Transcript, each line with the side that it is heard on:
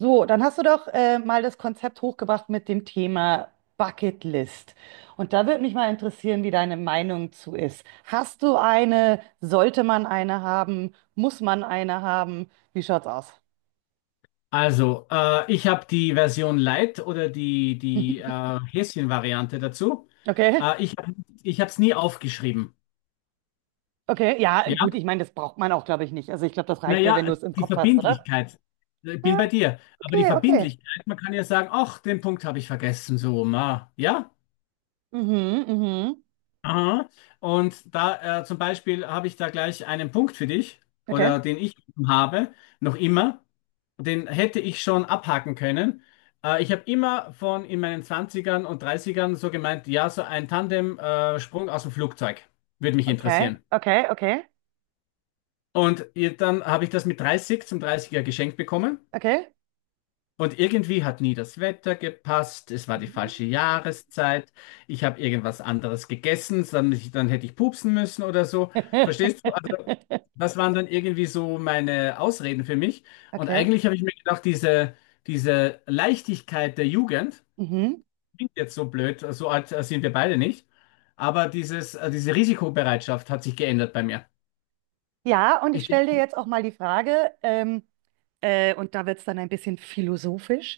right: So, dann hast du doch mal das Konzept hochgebracht mit dem Thema Bucketlist. Und da würde mich mal interessieren, wie deine Meinung zu ist. Hast du eine? Sollte man eine haben? Muss man eine haben? Wie schaut's aus?
left: Also, ich habe die Version Lite oder die Häschen-Variante dazu.
right: Okay,
left: Äh, ich hab, ich habe es nie aufgeschrieben.
right: okay, ja,
left: Ja,
right: gut, ich meine, das braucht man auch, glaube ich, nicht. Also ich glaube, das reicht ja, wenn du
left: naja,
right: es im
left: die
right: Kopf hast, oder?
left: Verbindlichkeit. Ich bin
right: Ah,
left: bei dir. Aber die
right: okay, okay.
left: Verbindlichkeit, man kann ja sagen, ach, den Punkt habe ich vergessen, so, ma. Ja?
right: Mhm, mhm.
left: Aha. Und da zum Beispiel habe ich da gleich einen Punkt für dich,
right: Okay,
left: oder den ich habe, noch immer, den hätte ich schon abhaken können. Ich habe immer von in meinen Zwanzigern und Dreißigern so gemeint, ja, so ein Tandem-Sprung aus dem Flugzeug würde mich
right: okay,
left: interessieren.
right: okay, okay,
left: Dann habe ich das mit 30 zum 30er geschenkt bekommen.
right: okay.
left: Und irgendwie hat nie das Wetter gepasst, es war die falsche
right: Mhm.
left: Jahreszeit, ich habe irgendwas anderes gegessen, dann hätte ich pupsen müssen oder so. Verstehst du? Also, das waren dann irgendwie so meine Ausreden für mich. Und
right: Okay.
left: eigentlich habe ich mir gedacht, diese Leichtigkeit der Jugend,
right: Mhm.
left: klingt jetzt so blöd, so alt sind wir beide nicht, aber diese Risikobereitschaft hat sich geändert bei mir.
right: Ja, und ich
left: Ich
right: stelle dir
left: denke,
right: jetzt auch mal die Frage, und da wird es dann ein bisschen philosophisch,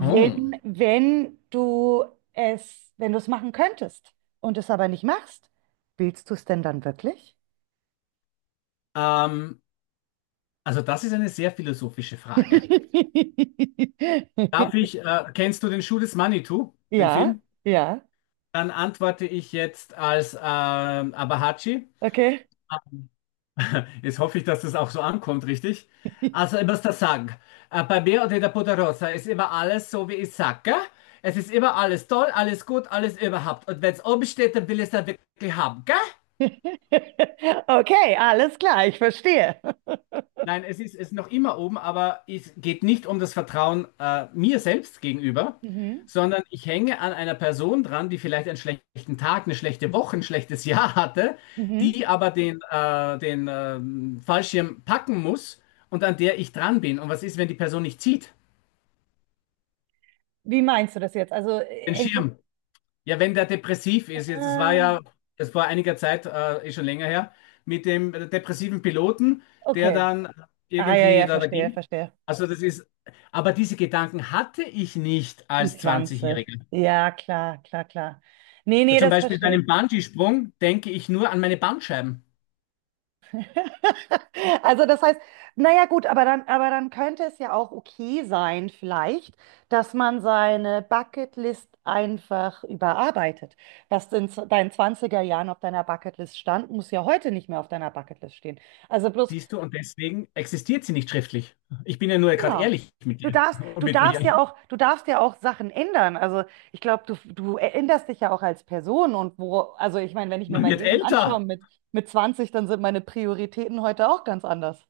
left: oh,
right: wenn du wenn du es machen könntest und es aber nicht machst, willst du es denn dann wirklich?
left: ähm, also das ist eine sehr philosophische Frage. Kennst du den Schuh des Manitou, den
right: Ja,
left: Film?
right: ja,
left: Dann antworte ich jetzt als Abahachi.
right: okay.
left: Jetzt hoffe ich, dass das auch so ankommt, richtig? Also immer das Sagen. Bei mir oder der Poderosa ist immer alles so, wie ich sage. Es ist immer alles toll, alles gut, alles überhaupt. Und wenn es oben steht, dann will ich es dann wirklich haben.
right: Okay, alles klar, ich verstehe.
left: Nein, es ist noch immer oben, aber es geht nicht um das Vertrauen mir selbst gegenüber,
right: Mhm,
left: sondern ich hänge an einer Person dran, die vielleicht einen schlechten Tag, eine schlechte Woche, ein schlechtes Jahr hatte,
right: mhm.
left: die aber den Fallschirm packen muss und an der ich dran bin. Und was ist, wenn die Person nicht zieht?
right: Wie meinst du das jetzt? Also
left: Den
right: hängt es.
left: Schirm. Ja, wenn der depressiv ist, jetzt,
right: Ah,
left: es war einiger Zeit, ist schon länger her, mit dem depressiven Piloten, der
right: okay.
left: dann
right: Ah, ja,
left: irgendwie
right: ja,
left: da
right: verstehe,
left: ging.
right: verstehe.
left: Also das ist, aber diese Gedanken hatte ich nicht als
right: Mit 20,
left: 20-Jähriger.
right: ja, klar, klar, klar. Nee, nee,
left: Zum
right: das
left: Beispiel bei
right: verstehe ich.
left: einem Bungee-Sprung denke ich nur an meine Bandscheiben,
right: Also das heißt, naja gut, aber dann könnte es ja auch okay sein, vielleicht, dass man seine Bucketlist einfach überarbeitet. Was in deinen zwanziger Jahren auf deiner Bucketlist stand, muss ja heute nicht mehr auf deiner Bucketlist stehen. Also bloß,
left: siehst du, und deswegen existiert sie nicht schriftlich. Ich bin ja nur gerade
right: genau.
left: ehrlich mit dir und
right: Du
left: mit mir.
right: darfst ja auch, du darfst ja auch Sachen ändern. Also ich glaube, du änderst dich ja auch als Person und wo, also ich meine, wenn ich mir
left: Man
right: mein
left: wird
right: Leben anschaue
left: älter.
right: mit 20, dann sind meine Prioritäten heute auch ganz anders.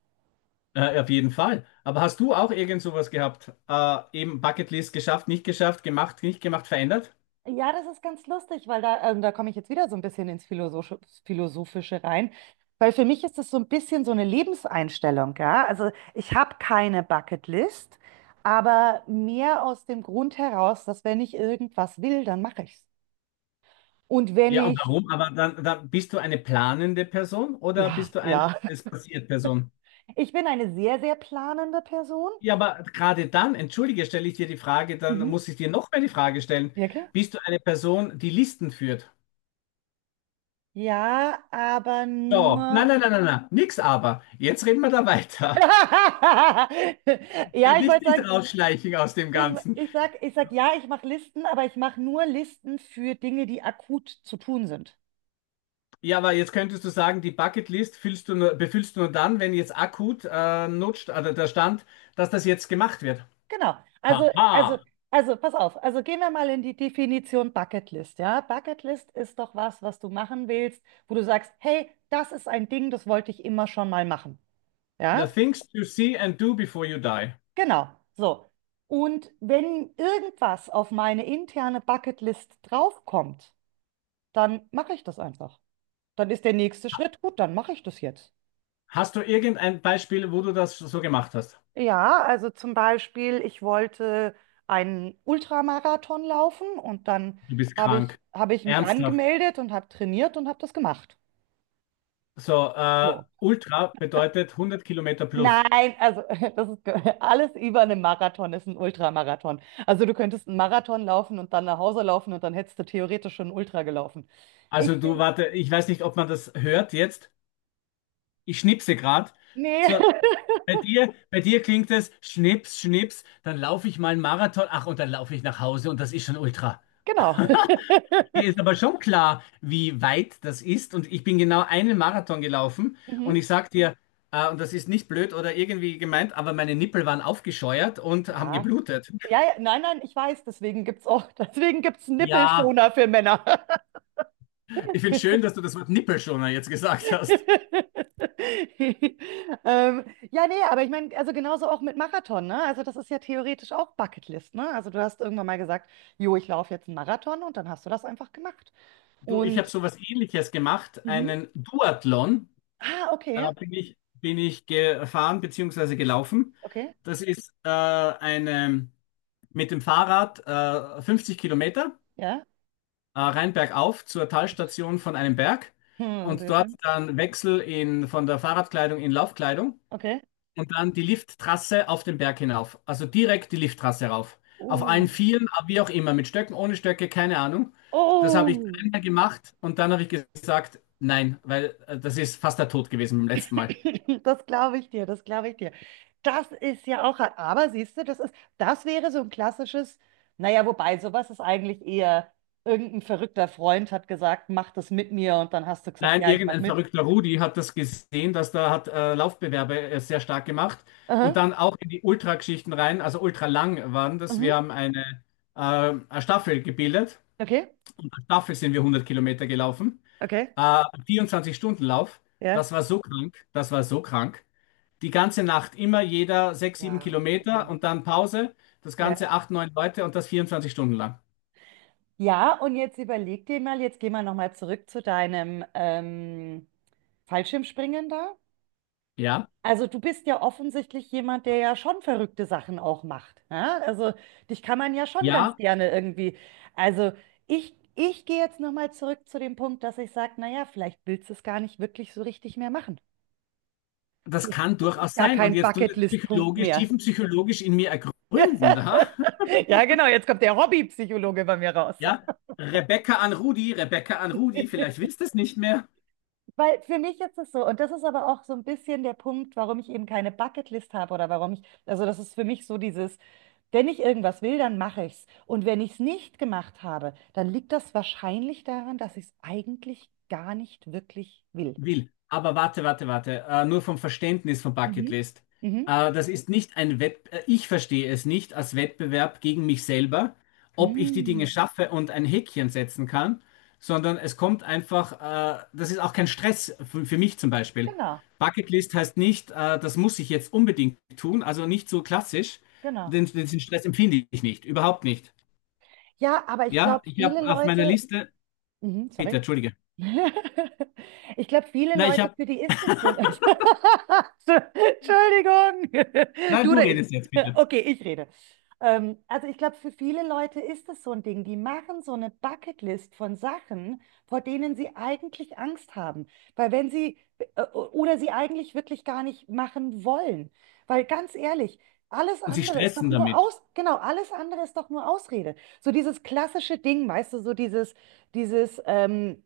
left: Auf jeden Fall. Aber hast du auch irgend sowas gehabt? Eben Bucketlist geschafft, nicht geschafft, gemacht, nicht gemacht, verändert?
right: Ja, das ist ganz lustig, weil da, da komme ich jetzt wieder so ein bisschen ins Philosophische rein, weil für mich ist das so ein bisschen so eine Lebenseinstellung, ja. Also ich habe keine Bucketlist, aber mehr aus dem Grund heraus, dass wenn ich irgendwas will, dann mache ich es. Und wenn
left: Ja, und
right: ich
left: warum? Aber dann bist du eine planende Person oder
right: ja,
left: bist du eine
right: ja.
left: es passiert Person?
right: Ich bin eine sehr, sehr planende Person.
left: Ja, aber gerade dann, entschuldige, stelle ich dir die Frage, dann
right: Mhm.
left: muss ich dir noch mehr die Frage stellen.
right: Ja, klar.
left: Bist du eine Person, die Listen führt?
right: Ja, aber
left: Ja, nein,
right: nur.
left: nein, nein, nein, nein, nix aber. Jetzt reden wir da weiter.
right: Ja, ich
left: Nicht,
right: wollte
left: nicht
right: sagen,
left: rausschleichen aus dem Ganzen.
right: ich sag ja, ich mache Listen, aber ich mache nur Listen für Dinge, die akut zu tun sind.
left: Ja, aber jetzt könntest du sagen, die Bucketlist füllst du nur, befüllst du nur dann, wenn jetzt akut nutzt, also der Stand, dass das jetzt gemacht wird.
right: Genau. Also, also,
left: Haha,
right: also, pass auf. Also gehen wir mal in die Definition Bucketlist, ja? Bucketlist ist doch was, was du machen willst, wo du sagst, hey, das ist ein Ding, das wollte ich immer schon mal machen.
left: the
right: Ja?
left: things to see and do before you die.
right: Genau, so. Und wenn irgendwas auf meine interne Bucketlist draufkommt, dann mache ich das einfach. Dann ist der nächste Schritt, gut, dann mache ich das jetzt.
left: Hast du irgendein Beispiel, wo du das so gemacht hast?
right: Ja, also zum Beispiel, ich wollte einen Ultramarathon laufen und dann
left: Du bist krank.
right: habe ich mich
left: Ernsthaft.
right: angemeldet und habe trainiert und habe das gemacht.
left: So,
right: So.
left: Ultra bedeutet 100 Kilometer plus.
right: Nein, also das ist alles über einen Marathon ist ein Ultramarathon. Also du könntest einen Marathon laufen und dann nach Hause laufen und dann hättest du theoretisch schon einen Ultra gelaufen. Ich bin,
left: Warte, ich weiß nicht, ob man das hört jetzt. Ich schnipse gerade.
right: nee,
left: So, bei dir klingt es Schnips, Schnips, dann laufe ich mal einen Marathon, ach, und dann laufe ich nach Hause und das ist schon Ultra.
right: genau.
left: Mir ist aber schon klar, wie weit das ist und ich bin genau einen Marathon gelaufen und
right: Mhm.
left: ich sag dir, und das ist nicht blöd oder irgendwie gemeint, aber meine Nippel waren aufgescheuert und haben
right: Ja.
left: geblutet.
right: Ja, ja, nein, nein, ich weiß, deswegen gibt's auch, deswegen gibt's
left: Ja,
right: Nippelschoner für Männer.
left: ich finde schön, dass du das Wort Nippelschoner jetzt gesagt hast.
right: Ähm, ja, nee, aber ich meine, also genauso auch mit Marathon, ne? Also das ist ja theoretisch auch Bucketlist, ne? Also du hast irgendwann mal gesagt, jo, ich laufe jetzt einen Marathon und dann hast du das einfach gemacht.
left: Du, ich habe
right: Und,
left: sowas Ähnliches gemacht,
right: mhm.
left: einen Duathlon,
right: Ah, okay,
left: bin ich gefahren bzw. gelaufen.
right: okay,
left: Das ist eine, mit dem Fahrrad 50 Kilometer
right: ja,
left: rein bergauf zur Talstation von einem Berg
right: hm,
left: und
right: sehr
left: dort
right: schön,
left: dann Wechsel in, von der Fahrradkleidung in Laufkleidung
right: okay.
left: und dann die Lifttrasse auf den Berg hinauf. Also direkt die Lifttrasse rauf. Auf allen
right: Oh,
left: Vieren, wie auch immer, mit Stöcken, ohne Stöcke, keine Ahnung. Das habe ich
right: oh.
left: dreimal gemacht und dann habe ich gesagt, nein, weil das ist fast der Tod gewesen beim letzten Mal.
right: Das glaube ich dir, das glaube ich dir. Das ist ja auch, aber siehst du, das ist, das wäre so ein klassisches, naja, wobei sowas ist eigentlich eher, irgendein verrückter Freund hat gesagt, mach das mit mir und dann hast du gesagt,
left: Nein,
right: ja, ich mach
left: irgendein
right: mit.
left: verrückter Rudi hat das gesehen, dass da hat Laufbewerbe sehr stark gemacht und
right: Aha,
left: dann auch in die Ultrageschichten rein, also ultralang waren das.
right: mhm.
left: Wir haben eine Staffel gebildet
right: Okay,
left: und als Staffel sind wir 100 Kilometer gelaufen.
right: okay,
left: Äh, 24-Stunden-Lauf,
right: ja.
left: das war so krank, das war so krank. Die ganze Nacht immer jeder 6 7
right: Wow.
left: Kilometer und dann Pause, das
right: Ja.
left: Ganze 8 9 Leute und das 24 Stunden lang.
right: Ja, und jetzt überleg dir mal, jetzt gehen wir nochmal zurück zu deinem Fallschirmspringen da.
left: Ja,
right: Also du bist ja offensichtlich jemand, der ja schon verrückte Sachen auch macht. Ja? Also dich kann man ja schon ganz
left: ja,
right: gerne irgendwie. Also ich gehe jetzt nochmal zurück zu dem Punkt, dass ich sage, naja, vielleicht willst du es gar nicht wirklich so richtig mehr machen.
left: das
right: Vielleicht
left: kann
right: ist es
left: durchaus
right: gar
left: sein. Und
right: kein
left: jetzt tut es
right: Bucketlist-Punkt
left: psychologisch,
right: mehr.
left: tiefenpsychologisch in mir ergründen, da.
right: Ja, genau, jetzt kommt der Hobbypsychologe bei mir raus.
left: Ja, Rebecca an Rudi, vielleicht willst du es nicht mehr.
right: Weil für mich ist es so, und das ist aber auch so ein bisschen der Punkt, warum ich eben keine Bucketlist habe oder warum ich, also das ist für mich so dieses, wenn ich irgendwas will, dann mache ich's. Und wenn ich es nicht gemacht habe, dann liegt das wahrscheinlich daran, dass ich es eigentlich gar nicht wirklich will.
left: Will. Aber warte, warte, warte. Nur vom Verständnis von
right: Mhm.
left: Bucketlist.
right: Mhm.
left: Das ist nicht ein Wett, Ich verstehe es nicht als Wettbewerb gegen mich selber, ob ich die Dinge
right: Mhm.
left: schaffe und ein Häkchen setzen kann, sondern es kommt einfach, das ist auch kein Stress für mich zum Beispiel.
right: Genau,
left: Bucketlist heißt nicht, das muss ich jetzt unbedingt tun, also nicht so klassisch.
right: genau.
left: Den Stress empfinde ich nicht, überhaupt nicht.
right: Ja, aber ich
left: Ja,
right: glaube,
left: ich
right: viele
left: habe auf meiner
right: Leute,
left: Liste,
right: mhm,
left: bitte,
right: sorry.
left: entschuldige.
right: Ich glaube, viele
left: Nein, ich
right: Leute,
left: habe,
right: für die ist das so. Entschuldigung.
left: nein,
right: Du
left: du
right: oder ich?
left: redest jetzt bitte.
right: Okay, ich rede. Also ich glaube, für viele Leute ist das so ein Ding. Die machen so eine Bucketlist von Sachen, vor denen sie eigentlich Angst haben. Weil wenn sie oder sie eigentlich wirklich gar nicht machen wollen. Weil ganz ehrlich, alles
left: Und sie
right: andere ist doch
left: stressen
right: nur
left: damit.
right: genau, alles andere ist doch nur Ausrede. So dieses klassische Ding, weißt du, so dieses,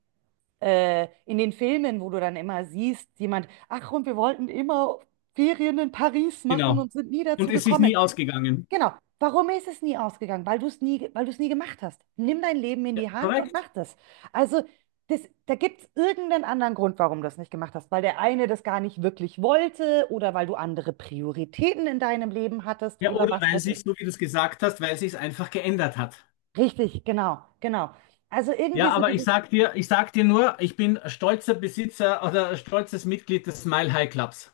right: in den Filmen, wo du dann immer siehst, jemand, ach, und wir wollten immer Ferien in Paris machen
left: Genau.
right: und sind nie dazu
left: Und es ist
right: gekommen.
left: nie ausgegangen.
right: Genau. Warum ist es nie ausgegangen? Weil du es nie, weil du es nie gemacht hast. Nimm dein Leben in die Hand und
left: Korrekt?
right: mach das. Also, das, da gibt es irgendeinen anderen Grund, warum du das nicht gemacht hast. Weil der eine das gar nicht wirklich wollte oder weil du andere Prioritäten in deinem Leben hattest
left: Ja,
right: oder
left: oder
right: was
left: weil
right: weiß ich.
left: sich, so wie du es gesagt hast, weil sich es einfach geändert hat.
right: Richtig, genau, genau. Also
left: Ja,
right: irgendwie so
left: aber
right: dieses.
left: ich sag dir nur, ich bin stolzer Besitzer oder stolzes Mitglied des Mile High Clubs.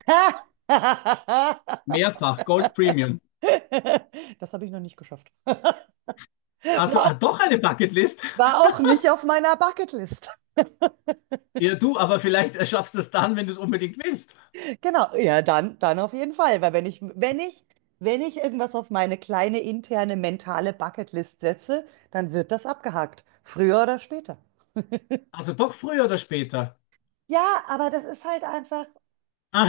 left: Mehrfach, Gold Premium.
right: Das habe ich noch nicht geschafft. War
left: Also
right: auch,
left: ah, doch eine Bucketlist.
right: war auch nicht auf meiner Bucketlist.
left: Ja, du, aber vielleicht schaffst du es dann, wenn du es unbedingt willst.
right: Genau, ja, dann, dann auf jeden Fall, weil wenn ich irgendwas auf meine kleine interne mentale Bucketlist setze, dann wird das abgehakt, früher oder später.
left: Also doch früher oder später.
right: Ja, aber das ist halt einfach,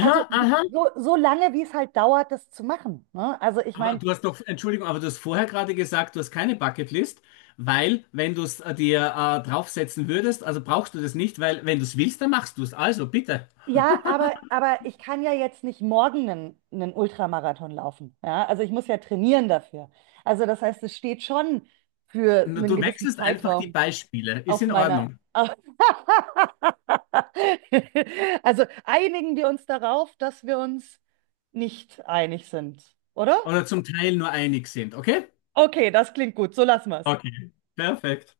right: also so,
left: aha.
right: so lange, wie es halt dauert, das zu machen. Ne? Also ich
left: Aber
right: meine,
left: du hast noch, Entschuldigung, aber du hast vorher gerade gesagt, du hast keine Bucketlist, weil wenn du es dir draufsetzen würdest, also brauchst du das nicht, weil wenn du es willst, dann machst du es. Also bitte.
right: ja, aber ich kann ja jetzt nicht morgen einen, einen Ultramarathon laufen. Ja? Also ich muss ja trainieren dafür. Also das heißt, es steht schon für
left: Na,
right: einen
left: Du
right: gewissen
left: wechselst einfach die
right: Zeitraum
left: Beispiele. Ist
right: auf
left: in
right: meiner...
left: Ordnung.
right: Auf also einigen wir uns darauf, dass wir uns nicht einig sind, oder?
left: Oder zum Teil nur einig sind, okay?
right: Okay, das klingt gut. So lassen wir es.
left: Okay, perfekt.